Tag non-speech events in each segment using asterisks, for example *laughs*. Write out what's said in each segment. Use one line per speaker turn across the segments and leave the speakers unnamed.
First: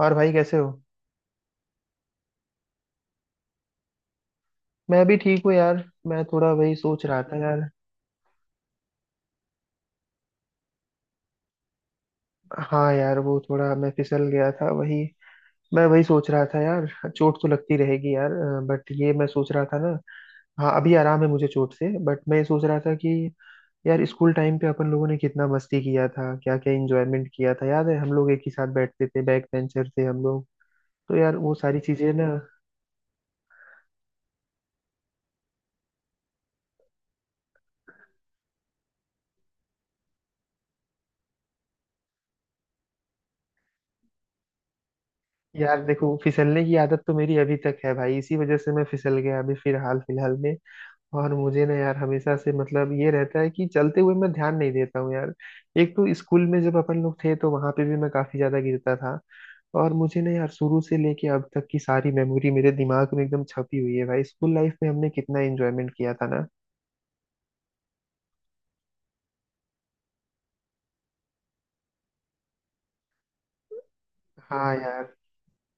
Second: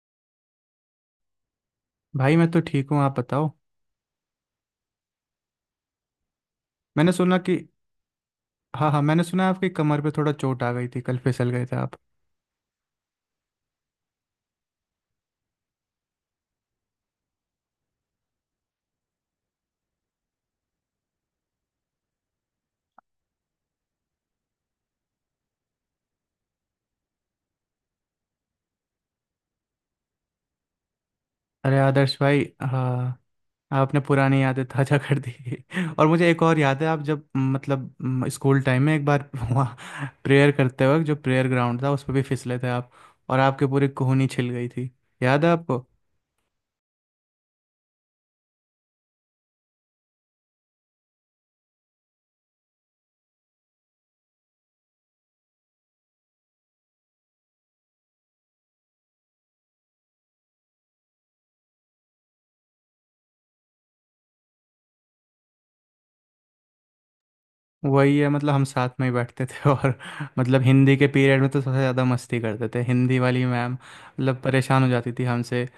और भाई कैसे हो।
भाई, मैं तो ठीक हूँ। आप बताओ।
मैं भी ठीक हूँ यार। मैं थोड़ा वही सोच
मैंने
रहा था
सुना कि
यार।
हाँ हाँ, मैंने सुना आपकी कमर पे थोड़ा चोट आ गई थी, कल फिसल गए थे आप।
हाँ यार वो थोड़ा मैं फिसल गया था वही। मैं वही सोच रहा था यार। चोट तो लगती रहेगी यार। बट ये मैं सोच रहा था ना। हाँ अभी आराम है मुझे चोट से, बट मैं ये सोच रहा था कि यार स्कूल टाइम पे अपन लोगों ने कितना मस्ती किया था, क्या क्या इंजॉयमेंट किया था। याद है हम लोग एक ही साथ बैठते थे, बैक बेंचर थे हम लोग। तो यार वो
अरे
सारी चीजें
आदर्श
ना।
भाई, हाँ, आपने पुरानी यादें ताजा कर दी। *laughs* और मुझे एक और याद है, आप जब मतलब स्कूल टाइम में एक बार *laughs* वहाँ प्रेयर करते वक्त, जो प्रेयर ग्राउंड था उस पर भी फिसले थे आप। और आपके पूरी कोहनी छिल गई थी। याद है
यार
आपको?
देखो फिसलने की आदत तो मेरी अभी तक है भाई, इसी वजह से मैं फिसल गया अभी फिलहाल फिलहाल में। और मुझे ना यार हमेशा से मतलब ये रहता है कि चलते हुए मैं ध्यान नहीं देता हूँ यार। एक तो स्कूल में जब अपन लोग थे तो वहां पे भी मैं काफी ज्यादा गिरता था। और मुझे ना यार शुरू से लेके अब तक की सारी मेमोरी मेरे दिमाग में एकदम छपी हुई है भाई। स्कूल लाइफ में हमने कितना एंजॉयमेंट किया था ना।
वही है, मतलब हम साथ में ही बैठते थे *laughs* और मतलब हिंदी के पीरियड में तो सबसे ज़्यादा मस्ती करते थे। हिंदी वाली मैम मतलब
हाँ
परेशान हो जाती
यार।
थी हमसे।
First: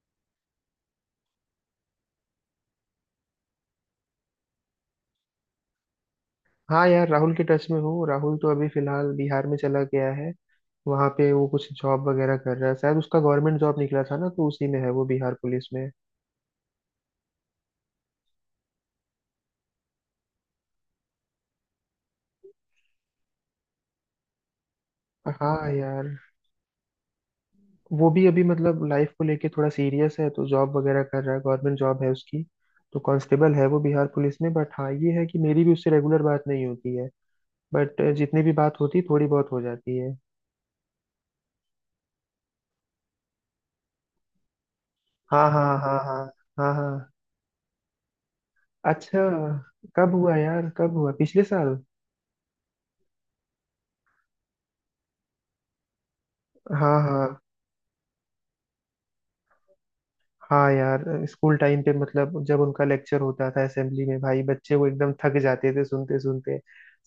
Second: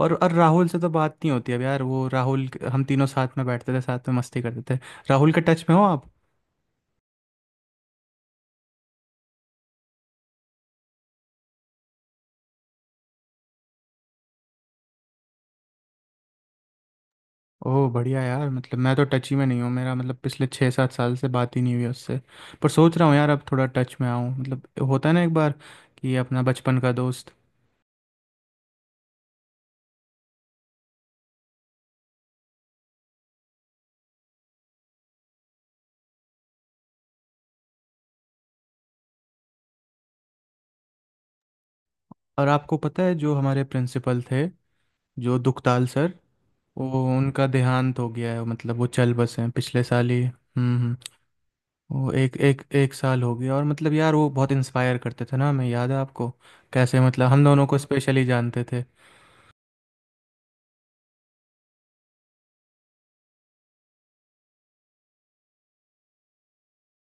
और राहुल से तो बात नहीं होती अब यार, वो राहुल, हम तीनों साथ में बैठते थे, साथ में मस्ती करते थे। राहुल के टच में हो आप?
हाँ यार राहुल के टच में हूँ। राहुल तो अभी फिलहाल बिहार में चला गया है। वहां पे वो कुछ जॉब वगैरह कर रहा है, शायद उसका गवर्नमेंट जॉब निकला था ना तो उसी में है वो, बिहार पुलिस में।
ओह, बढ़िया यार, मतलब मैं तो टच ही में नहीं हूँ। मेरा मतलब, पिछले 6-7 साल से बात ही नहीं हुई उससे। पर सोच रहा हूँ यार, अब थोड़ा टच में आऊँ, मतलब होता है ना एक बार
हाँ यार।
कि अपना बचपन का दोस्त।
वो भी अभी मतलब लाइफ को लेके थोड़ा सीरियस है तो जॉब वगैरह कर रहा है, गवर्नमेंट जॉब है उसकी। तो कांस्टेबल है वो बिहार पुलिस में। बट हाँ ये है कि मेरी भी उससे रेगुलर बात नहीं होती है। बट जितनी भी बात होती है थोड़ी बहुत हो जाती है।
और आपको पता है जो हमारे प्रिंसिपल थे, जो
हाँ हाँ
दुखताल
हाँ
सर,
हाँ। हाँ
वो
हाँ।
उनका देहांत हो गया है, मतलब वो चल
अच्छा।
बसे हैं पिछले साल
कब
ही।
हुआ यार?
हम्म,
कब
हम्म।
हुआ? पिछले साल?
वो एक एक एक साल हो गया, और मतलब यार वो बहुत इंस्पायर करते थे ना हमें। याद है आपको कैसे,
हाँ
मतलब
हाँ।
हम दोनों को स्पेशली जानते थे।
हाँ यार स्कूल टाइम पे मतलब जब उनका लेक्चर होता था असेंबली में भाई, बच्चे वो एकदम थक जाते थे सुनते सुनते।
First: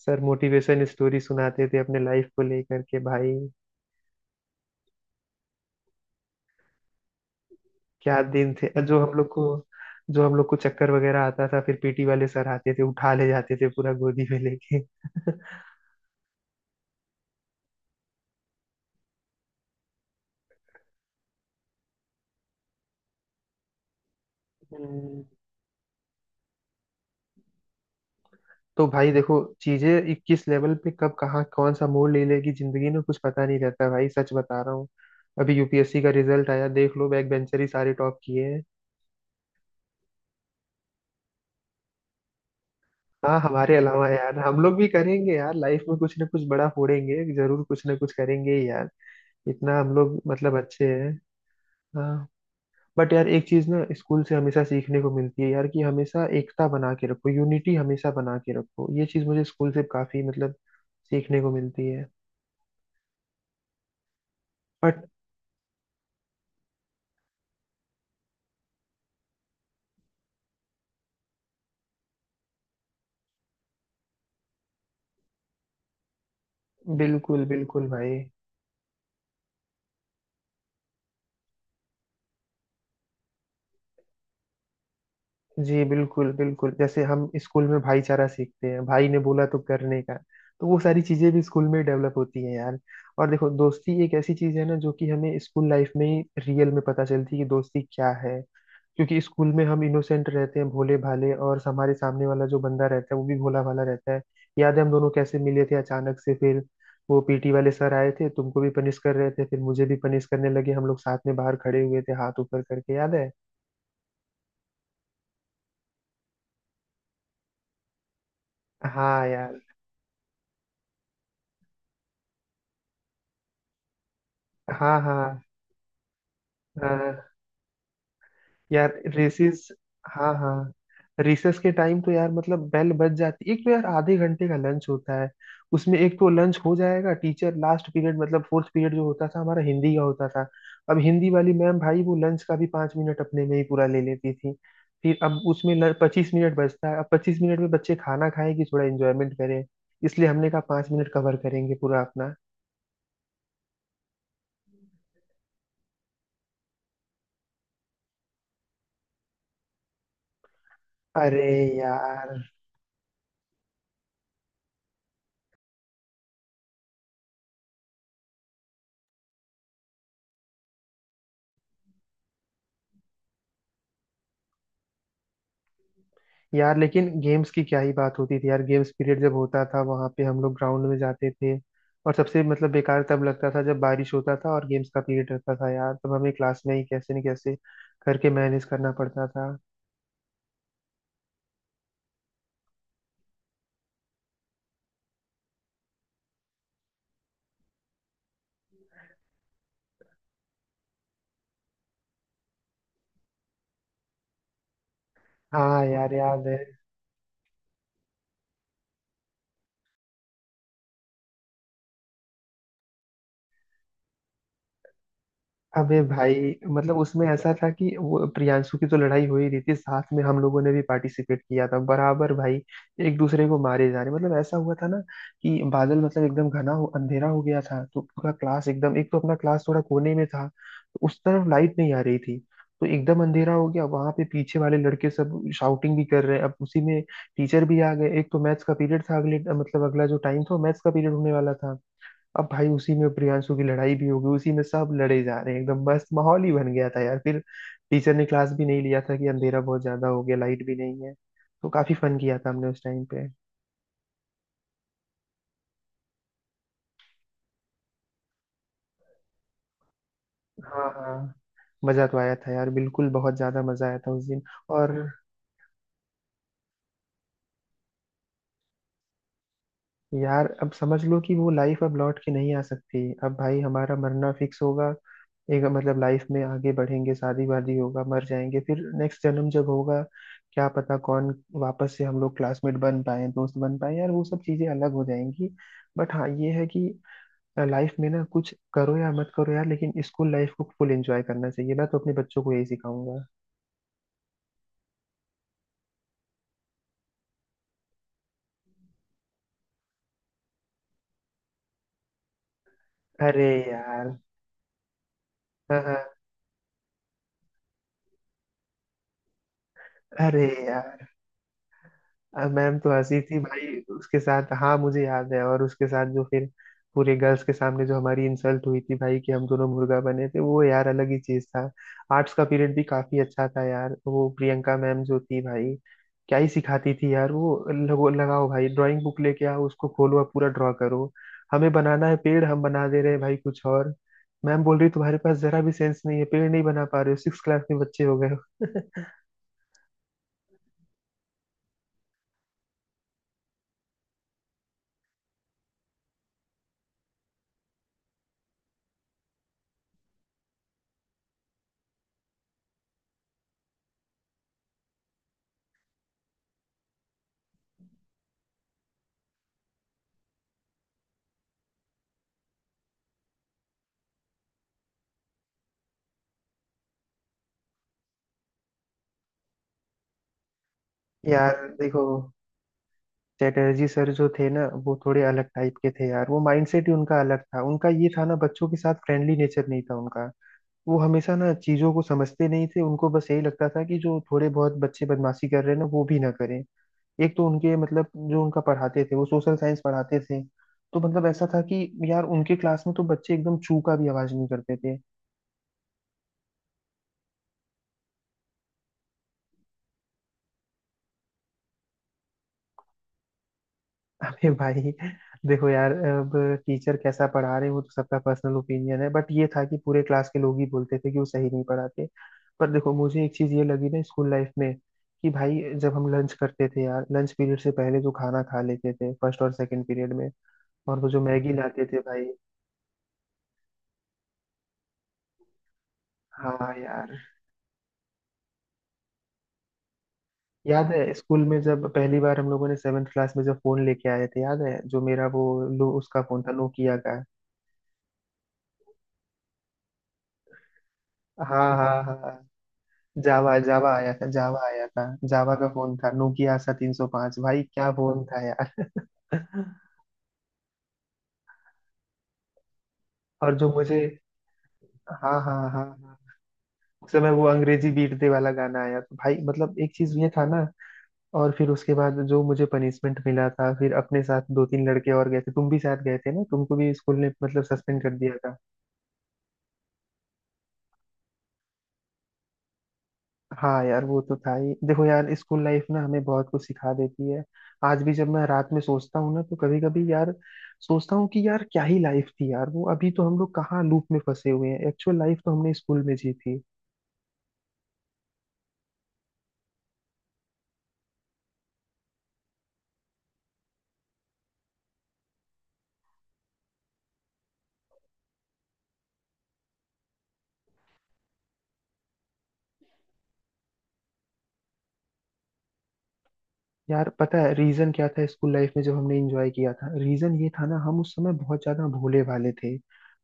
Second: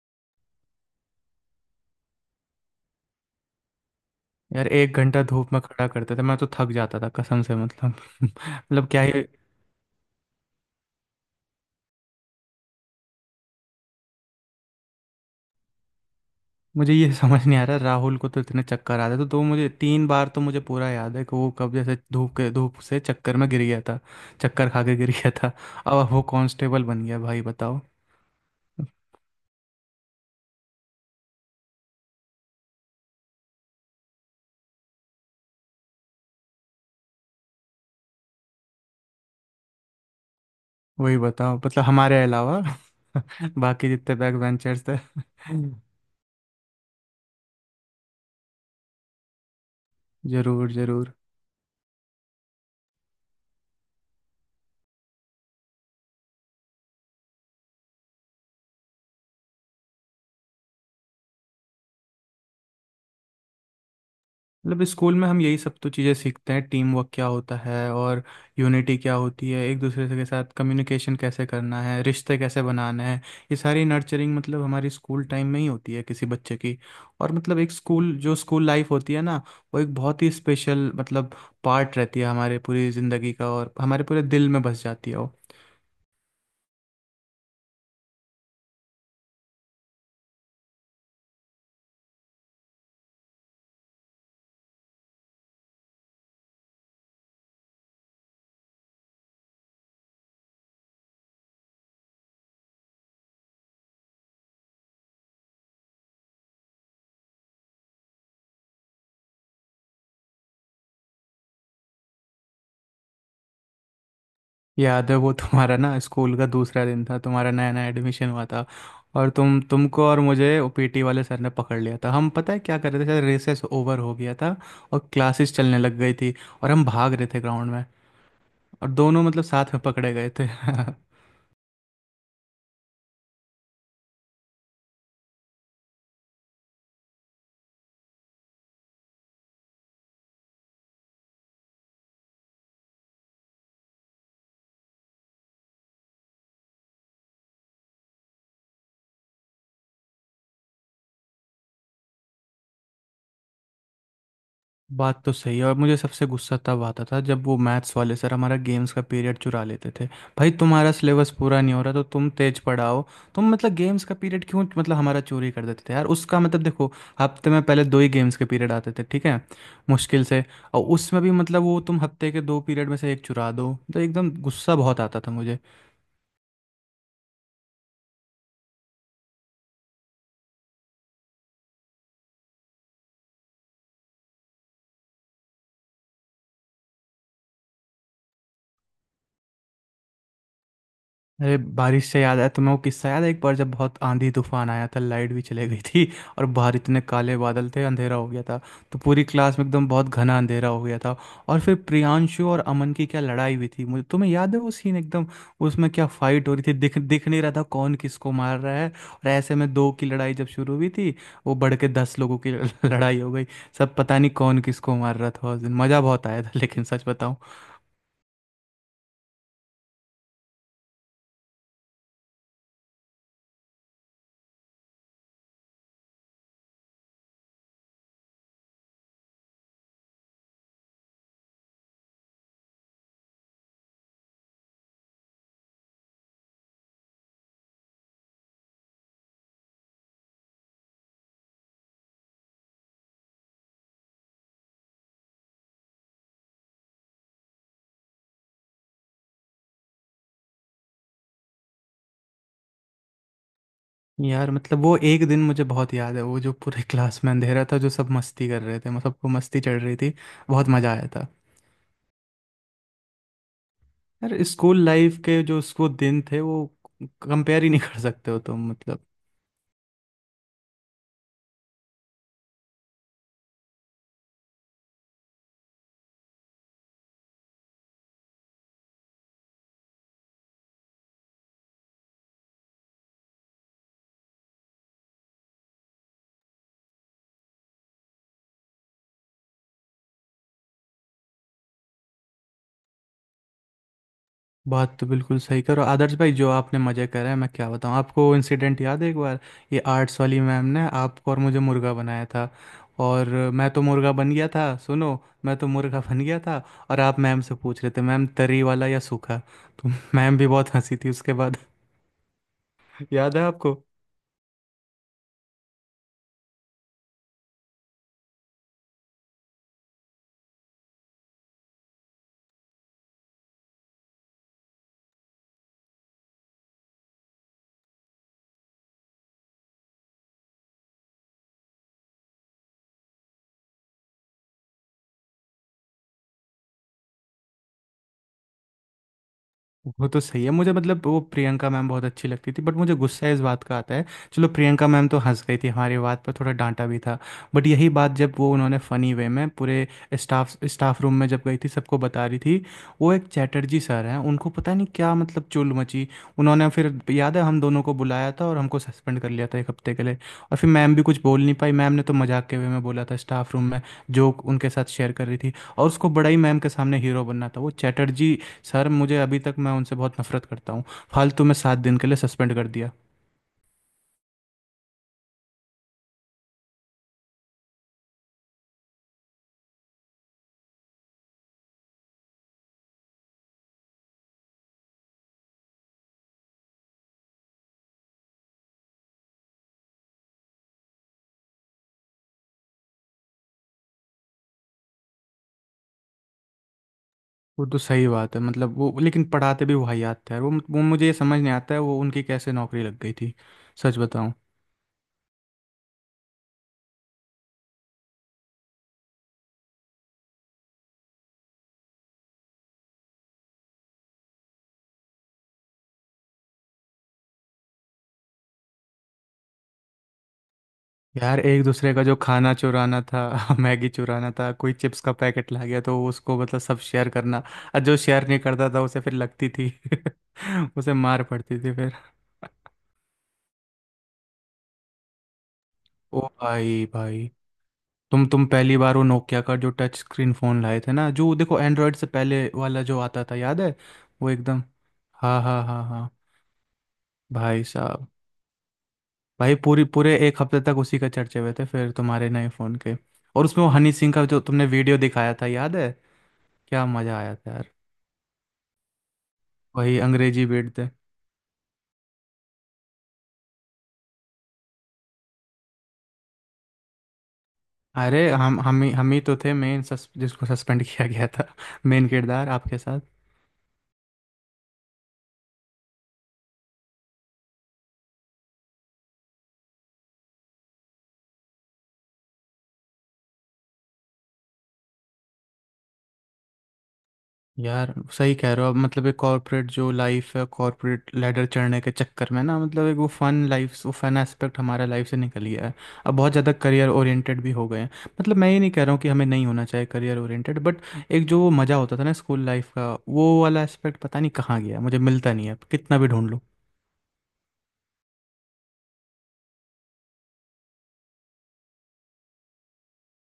सर मोटिवेशन स्टोरी सुनाते थे अपने लाइफ को लेकर के भाई।
यार, एक घंटा धूप में खड़ा करते थे, मैं तो थक जाता था कसम से, मतलब
क्या दिन थे
मतलब
जो
क्या
हम
ही।
लोग को। जो हम लोग को चक्कर वगैरह आता था फिर पीटी वाले सर आते थे उठा ले जाते थे पूरा गोदी में लेके।
मुझे ये *laughs* समझ नहीं आ रहा, राहुल को तो इतने चक्कर आते थे, तो मुझे 3 बार तो मुझे पूरा याद है कि वो कब जैसे धूप के धूप से चक्कर में गिर गया था, चक्कर खा के गिर
हम्म,
गया था। अब वो कांस्टेबल बन गया, भाई बताओ।
*laughs* तो भाई देखो, चीजें किस लेवल पे कब कहाँ कौन सा मोड़ ले लेगी जिंदगी में कुछ पता नहीं रहता भाई, सच बता रहा हूँ। अभी यूपीएससी का रिजल्ट आया देख लो, बैक बेंचर ही सारे टॉप किए हैं।
वही बताओ, मतलब हमारे अलावा
हाँ
*laughs*
हमारे
बाकी
अलावा
जितने बैक
यार, हम लोग
बेंचर्स
भी
थे।
करेंगे यार लाइफ में कुछ ना कुछ बड़ा फोड़ेंगे, जरूर कुछ ना कुछ करेंगे ही यार। इतना हम लोग मतलब
जरूर
अच्छे हैं।
जरूर।
हाँ। बट यार एक चीज ना स्कूल से हमेशा सीखने को मिलती है यार कि हमेशा एकता बना के रखो, यूनिटी हमेशा बना के रखो। ये चीज मुझे स्कूल से काफी मतलब सीखने को मिलती है।
मतलब
बट
स्कूल में हम यही सब तो चीज़ें सीखते हैं, टीम वर्क क्या होता है और यूनिटी क्या होती है, एक दूसरे से के साथ कम्युनिकेशन कैसे करना है, रिश्ते कैसे बनाने हैं। ये सारी नर्चरिंग मतलब हमारी स्कूल टाइम में ही होती है किसी बच्चे की। और
बिल्कुल
मतलब एक
बिल्कुल
स्कूल,
भाई।
जो स्कूल लाइफ होती है ना, वो एक बहुत ही स्पेशल मतलब पार्ट रहती है हमारे पूरी ज़िंदगी का, और हमारे पूरे दिल में बस जाती है वो।
जी बिल्कुल बिल्कुल। जैसे हम स्कूल में भाईचारा सीखते हैं, भाई ने बोला तो करने का, तो वो सारी चीजें भी स्कूल में डेवलप होती हैं यार। और देखो दोस्ती एक ऐसी चीज है ना जो कि हमें स्कूल लाइफ में ही रियल में पता चलती है कि दोस्ती क्या है। क्योंकि स्कूल में हम इनोसेंट रहते हैं, भोले भाले, और हमारे सामने वाला जो बंदा रहता है वो भी भोला भाला रहता है। याद है हम दोनों कैसे मिले थे अचानक से? फिर वो पीटी वाले सर आए थे, तुमको भी पनिश कर रहे थे फिर मुझे भी पनिश करने लगे। हम लोग साथ में बाहर खड़े हुए थे हाथ ऊपर करके, याद है?
याद है वो तुम्हारा ना स्कूल का दूसरा दिन था, तुम्हारा नया नया एडमिशन हुआ था,
हाँ
और
यार।
तुमको और मुझे पीटी वाले सर ने पकड़ लिया था। हम, पता है क्या कर रहे थे? शायद रेसेस ओवर हो गया था
हाँ
और
हाँ।
क्लासेस चलने लग गई थी, और हम भाग रहे
हाँ
थे ग्राउंड में, और
यार।
दोनों मतलब
रेसेस।
साथ में पकड़े गए
हाँ
थे।
हाँ।
*laughs*
रिसेस के टाइम तो यार मतलब बेल बज जाती, एक तो यार आधे घंटे का लंच होता है। उसमें एक तो लंच हो जाएगा, टीचर लास्ट पीरियड मतलब फोर्थ पीरियड जो होता था हमारा हिंदी का होता था। अब हिंदी वाली मैम भाई वो लंच का भी पाँच मिनट अपने में ही पूरा ले लेती थी। फिर अब उसमें पच्चीस मिनट बचता है। अब पच्चीस मिनट में बच्चे खाना खाएं कि थोड़ा एंजॉयमेंट करें? इसलिए हमने कहा पाँच मिनट कवर करेंगे पूरा अपना।
बात तो सही है, और मुझे सबसे गुस्सा तब आता था जब वो मैथ्स वाले सर हमारा गेम्स का पीरियड चुरा लेते थे। भाई, तुम्हारा सिलेबस
अरे
पूरा नहीं हो रहा तो तुम
यार।
तेज पढ़ाओ, तुम मतलब गेम्स का पीरियड क्यों मतलब हमारा चोरी कर देते थे यार। उसका मतलब देखो, हफ्ते में पहले दो ही गेम्स के पीरियड आते थे, ठीक है, मुश्किल से, और उसमें भी मतलब वो तुम हफ्ते के दो पीरियड में से एक चुरा दो, तो एकदम गुस्सा बहुत आता था मुझे।
यार लेकिन गेम्स की क्या ही बात होती थी यार। गेम्स पीरियड जब होता था वहां पे हम लोग ग्राउंड में जाते थे। और सबसे मतलब बेकार तब लगता था जब बारिश होता था और गेम्स का पीरियड रहता था यार, तब हमें क्लास में ही कैसे न कैसे करके मैनेज करना पड़ता था।
अरे, बारिश से याद है तुम्हें वो किस्सा? याद है एक बार जब बहुत आंधी तूफान आया था, लाइट भी चले गई थी *laughs* और बाहर इतने काले बादल थे, अंधेरा हो गया था, तो पूरी क्लास में एकदम बहुत घना अंधेरा हो गया था, और फिर प्रियांशु और अमन की क्या लड़ाई हुई थी मुझे, तुम्हें याद है वो सीन एकदम?
हाँ
उसमें क्या
यार याद
फाइट हो
है।
रही थी, दिख दिख नहीं रहा था कौन किसको मार रहा है, और ऐसे में दो की लड़ाई जब शुरू हुई थी, वो बढ़ के 10 लोगों की *laughs* लड़ाई हो गई। सब पता नहीं कौन किसको मार रहा था, उस दिन
अबे
मज़ा बहुत
भाई,
आया था लेकिन
मतलब
सच
उसमें
बताऊं
ऐसा था कि वो प्रियांशु की तो लड़ाई हो ही रही थी, साथ में हम लोगों ने भी पार्टिसिपेट किया था बराबर भाई। एक दूसरे को मारे जा रहे, मतलब ऐसा हुआ था ना कि बादल मतलब एकदम घना हो, अंधेरा हो गया था, तो पूरा क्लास एकदम, एक तो अपना क्लास थोड़ा कोने में था तो उस तरफ लाइट नहीं आ रही थी, तो एकदम अंधेरा हो गया। वहां पे पीछे वाले लड़के सब शाउटिंग भी कर रहे हैं, अब उसी में टीचर भी आ गए। एक तो मैथ्स का पीरियड था अगले, मतलब अगला जो टाइम था मैथ्स का पीरियड होने वाला था। अब भाई उसी में प्रियांशु की लड़ाई भी हो गई, उसी में सब लड़े जा रहे हैं, एकदम मस्त माहौल ही बन गया था यार। फिर टीचर ने क्लास भी नहीं लिया था कि अंधेरा बहुत ज्यादा हो गया, लाइट भी नहीं है। तो काफी फन किया था हमने उस टाइम पे।
यार, मतलब वो एक दिन मुझे बहुत याद है, वो जो पूरे क्लास में अंधेरा था, जो सब मस्ती कर रहे थे, मतलब सबको मस्ती चढ़ रही थी, बहुत
हाँ
मज़ा आया
हाँ।
था।
मजा तो आया था यार बिल्कुल, बहुत ज्यादा मजा आया था उस दिन।
यार, स्कूल
और
लाइफ के जो उसको दिन थे वो कंपेयर ही नहीं कर सकते हो तुम, मतलब
यार अब समझ लो कि वो लाइफ अब लौट के नहीं आ सकती, अब भाई हमारा मरना फिक्स होगा। एक मतलब लाइफ में आगे बढ़ेंगे, शादी वादी होगा, मर जाएंगे, फिर नेक्स्ट जन्म जब होगा क्या पता कौन वापस से हम लोग क्लासमेट बन पाए, दोस्त बन पाए। यार वो सब चीजें अलग हो जाएंगी। बट हाँ ये है कि लाइफ में ना कुछ करो या मत करो यार, लेकिन स्कूल लाइफ को फुल एंजॉय करना चाहिए। मैं तो अपने बच्चों को यही सिखाऊंगा।
बात तो बिल्कुल सही करो आदर्श भाई। जो आपने मज़े करे हैं, मैं क्या बताऊँ आपको। इंसिडेंट याद है, एक बार ये आर्ट्स वाली मैम ने आपको और मुझे मुर्गा बनाया था, और
अरे
मैं तो मुर्गा
यार।
बन गया था, सुनो, मैं तो
हाँ,
मुर्गा
हाँ।
बन गया था, और आप मैम से पूछ रहे थे, मैम, तरी वाला या सूखा? तो मैम
अरे
भी बहुत हंसी
यार।
थी उसके बाद।
अब मैम तो हंसी
याद
थी
है आपको?
भाई उसके साथ, हाँ मुझे याद है। और उसके साथ जो फिर पूरे गर्ल्स के सामने जो हमारी इंसल्ट हुई थी भाई कि हम दोनों मुर्गा बने थे, वो यार अलग ही चीज था। आर्ट्स का पीरियड भी काफी अच्छा था यार। वो प्रियंका मैम जो थी भाई, क्या ही सिखाती थी यार वो। लगो लगाओ भाई, ड्राइंग बुक लेके आओ, उसको खोलो और पूरा ड्रॉ करो। हमें बनाना है पेड़, हम बना दे रहे हैं भाई कुछ और। मैम बोल रही तुम्हारे पास जरा भी सेंस नहीं है, पेड़ नहीं बना पा रहे हो, सिक्स क्लास में बच्चे हो गए हो।
वो तो सही है, मुझे मतलब वो प्रियंका मैम बहुत अच्छी लगती थी, बट मुझे गुस्सा इस बात का आता है। चलो, प्रियंका मैम तो हंस गई थी हमारी बात पर, थोड़ा डांटा भी था, बट यही बात जब वो उन्होंने फनी वे में पूरे स्टाफ स्टाफ रूम में जब गई थी सबको बता रही थी, वो एक चैटर्जी सर हैं उनको पता नहीं क्या मतलब चुल मची। उन्होंने फिर, याद है, हम दोनों को बुलाया था और हमको सस्पेंड कर लिया था एक हफ्ते के लिए, और फिर मैम भी कुछ बोल नहीं पाई, मैम ने तो मजाक के वे में बोला था स्टाफ रूम में, जोक उनके साथ शेयर कर रही थी, और उसको बड़ा ही मैम के सामने हीरो बनना था वो चैटर्जी सर। मुझे अभी तक, मैं उनसे बहुत नफरत करता हूँ,
*laughs*
फालतू में
यार
7 दिन
देखो,
के लिए सस्पेंड कर दिया।
चटर्जी सर जो थे ना वो थोड़े अलग टाइप के थे यार। वो माइंडसेट ही उनका अलग था, उनका ये था ना बच्चों के साथ फ्रेंडली नेचर नहीं था उनका। वो हमेशा ना चीजों को समझते नहीं थे, उनको बस यही लगता था कि जो थोड़े बहुत बच्चे बदमाशी कर रहे हैं ना वो भी ना करें। एक तो उनके मतलब, जो उनका पढ़ाते थे वो सोशल साइंस पढ़ाते थे। तो मतलब ऐसा था कि यार उनके क्लास में तो बच्चे एकदम चू का भी आवाज नहीं करते थे।
वो तो सही बात है, मतलब वो लेकिन पढ़ाते भी वाहियात थे यार, वो मुझे ये समझ नहीं आता है वो उनकी कैसे नौकरी लग गई थी, सच बताऊँ।
अरे भाई देखो यार, अब टीचर कैसा पढ़ा रहे हैं वो तो सबका पर्सनल ओपिनियन है, बट ये था कि पूरे क्लास के लोग ही बोलते थे कि वो सही नहीं पढ़ाते। पर देखो मुझे एक चीज ये लगी ना स्कूल लाइफ में कि भाई जब हम लंच करते थे यार, लंच पीरियड से पहले जो खाना खा लेते थे फर्स्ट और सेकंड पीरियड में, और वो जो
यार,
मैगी
एक
लाते
दूसरे
थे
का जो
भाई।
खाना चुराना था *laughs* मैगी चुराना था, कोई चिप्स का पैकेट ला गया तो उसको मतलब
हाँ
सब शेयर
यार।
करना, और जो शेयर नहीं करता था उसे फिर लगती थी, *laughs*
याद
उसे
है
मार
स्कूल
पड़ती
में
थी
जब
फिर।
पहली बार हम लोगों ने सेवेंथ क्लास में जब फोन लेके आए थे? याद है जो मेरा वो, लो
ओ
उसका फोन था
भाई,
नोकिया का।
भाई, तुम पहली बार वो नोकिया का जो टच स्क्रीन फ़ोन लाए थे ना, जो देखो
हाँ
एंड्रॉयड
हाँ
से
हाँ।
पहले वाला जो आता था,
जावा
याद है?
जावा आया था,
वो
जावा
एकदम,
आया था।
हाँ
जावा
हाँ
का
हाँ
फोन था,
हाँ,
नोकिया आसा 305, भाई
भाई
क्या
साहब,
फोन था यार।
भाई पूरी
*laughs*
पूरे एक हफ्ते तक उसी का चर्चे हुए थे फिर तुम्हारे नए फ़ोन के, और
और
उसमें
जो
वो हनी
मुझे,
सिंह का जो तुमने वीडियो दिखाया
हाँ
था,
हाँ
याद
हाँ
है?
हाँ,
क्या
उस
मज़ा
समय
आया
वो
था यार।
अंग्रेजी बीटते वाला गाना आया तो भाई मतलब एक
वही
चीज ये था
अंग्रेजी
ना।
बेट थे।
और फिर उसके बाद जो मुझे पनिशमेंट मिला था, फिर अपने साथ दो तीन लड़के और गए थे, तुम भी साथ गए थे ना, तुमको भी स्कूल ने मतलब सस्पेंड कर
अरे,
दिया।
हम ही तो थे मेन जिसको सस्पेंड किया गया था, *laughs* मेन किरदार आपके साथ।
हाँ यार वो तो था ही। देखो यार स्कूल लाइफ ना हमें बहुत कुछ सिखा देती है। आज भी जब मैं रात में सोचता हूँ ना तो कभी कभी यार सोचता हूँ कि यार क्या ही लाइफ थी यार वो। अभी तो हम लोग कहाँ लूप में फंसे हुए हैं, एक्चुअल लाइफ तो हमने स्कूल में जी थी।
यार सही कह रहे हो, अब मतलब एक कॉर्पोरेट जो लाइफ है, कॉर्पोरेट लेडर चढ़ने के चक्कर में ना मतलब एक वो फन लाइफ वो फन एस्पेक्ट हमारा लाइफ से निकल गया है। अब बहुत ज़्यादा करियर ओरिएंटेड भी हो गए हैं। मतलब, मैं ये नहीं कह रहा हूँ कि हमें नहीं होना चाहिए करियर ओरिएंटेड, बट एक जो वो मज़ा होता था ना स्कूल लाइफ का, वो वाला एस्पेक्ट पता नहीं कहाँ गया, मुझे मिलता नहीं है अब कितना भी ढूंढ।
यार पता है रीजन क्या था स्कूल लाइफ में जब हमने एंजॉय किया था? रीजन ये था ना हम उस समय बहुत ज्यादा भोले भाले थे,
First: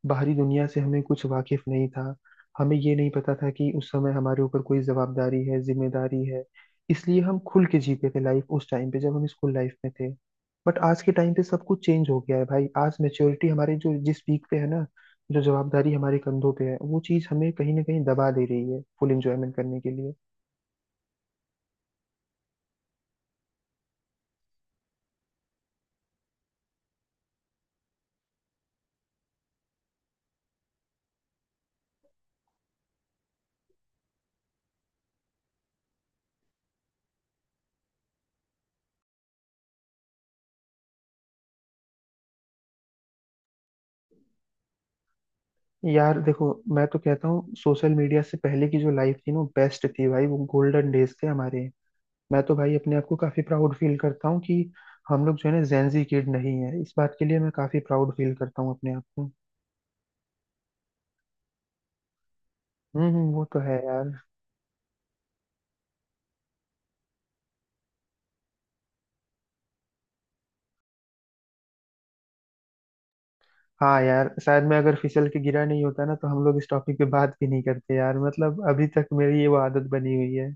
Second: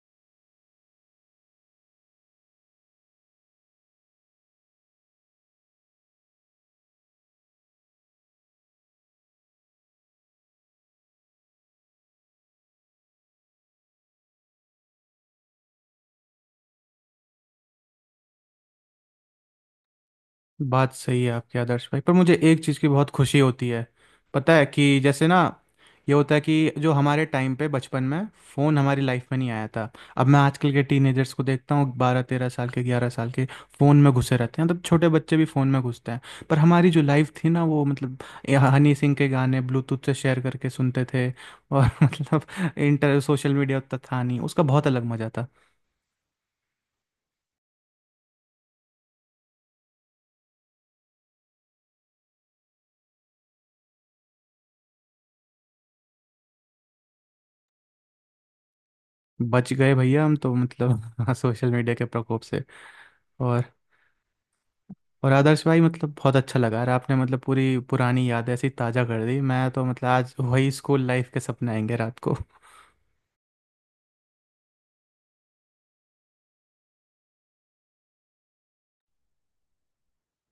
बाहरी दुनिया से हमें कुछ वाकिफ नहीं था। हमें ये नहीं पता था कि उस समय हमारे ऊपर कोई जवाबदारी है, जिम्मेदारी है। इसलिए हम खुल के जीते थे लाइफ उस टाइम पे जब हम स्कूल लाइफ में थे। बट आज के टाइम पे सब कुछ चेंज हो गया है भाई। आज मेच्योरिटी हमारे जो जिस पीक पे है ना, जो जवाबदारी हमारे कंधों पे है, वो चीज हमें कहीं ना कहीं दबा दे रही है फुल एंजॉयमेंट करने के लिए।
बात सही है आपके आदर्श भाई, पर मुझे एक चीज़ की बहुत खुशी होती है। पता है कि जैसे ना, ये होता है कि जो हमारे टाइम पे बचपन में फ़ोन हमारी लाइफ में नहीं आया था। अब मैं आजकल के टीनेजर्स को देखता हूँ, 12-13 साल के, 11 साल के, फ़ोन में घुसे रहते हैं, मतलब छोटे बच्चे भी फ़ोन में घुसते हैं। पर हमारी जो लाइफ थी ना, वो मतलब ये हनी सिंह के गाने ब्लूटूथ से शेयर करके सुनते थे, और *laughs* मतलब इंटर सोशल मीडिया उतना था नहीं, उसका बहुत अलग मज़ा था।
यार देखो, मैं तो कहता हूँ सोशल मीडिया से पहले की जो लाइफ थी ना बेस्ट थी भाई, वो गोल्डन डेज थे हमारे। मैं तो भाई अपने आप को काफी प्राउड फील करता हूँ कि हम लोग जो है ना जेंजी किड नहीं है, इस बात के लिए मैं काफी प्राउड फील करता हूँ अपने आप को।
बच गए भैया हम तो, मतलब *laughs* सोशल मीडिया के प्रकोप से।
वो तो
और
है यार।
और आदर्श भाई, मतलब बहुत अच्छा लगा यार। आपने मतलब पूरी पुरानी याद ऐसी ताज़ा कर दी, मैं तो मतलब आज वही स्कूल लाइफ के सपने आएंगे रात को।
हाँ यार, शायद मैं अगर फिसल के गिरा नहीं होता ना तो हम लोग इस टॉपिक पे बात भी नहीं करते यार, मतलब अभी तक मेरी ये वो आदत बनी हुई है।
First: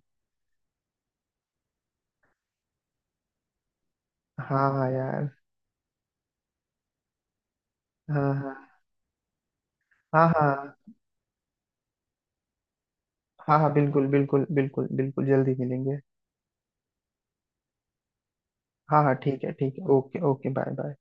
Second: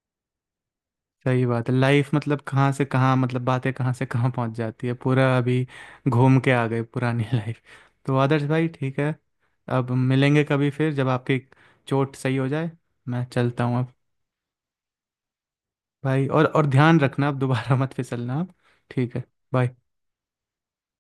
*laughs* सही बात है, लाइफ मतलब कहाँ से कहाँ, मतलब बातें कहाँ से कहाँ पहुँच
हाँ
जाती
हाँ
है,
यार।
पूरा अभी घूम के आ गए पुरानी *laughs* लाइफ। तो
हाँ
आदर्श भाई,
हाँ।
ठीक है, अब
हाँ
मिलेंगे कभी
हाँ।
फिर जब आपकी चोट सही हो जाए। मैं
हाँ
चलता
हाँ
हूँ अब
बिल्कुल बिल्कुल बिल्कुल बिल्कुल, जल्दी मिलेंगे।
भाई। और ध्यान रखना, अब दोबारा *laughs* मत फिसलना आप।
हाँ हाँ
ठीक है।
ठीक है
बाय।
ठीक है, ओके ओके, बाय बाय।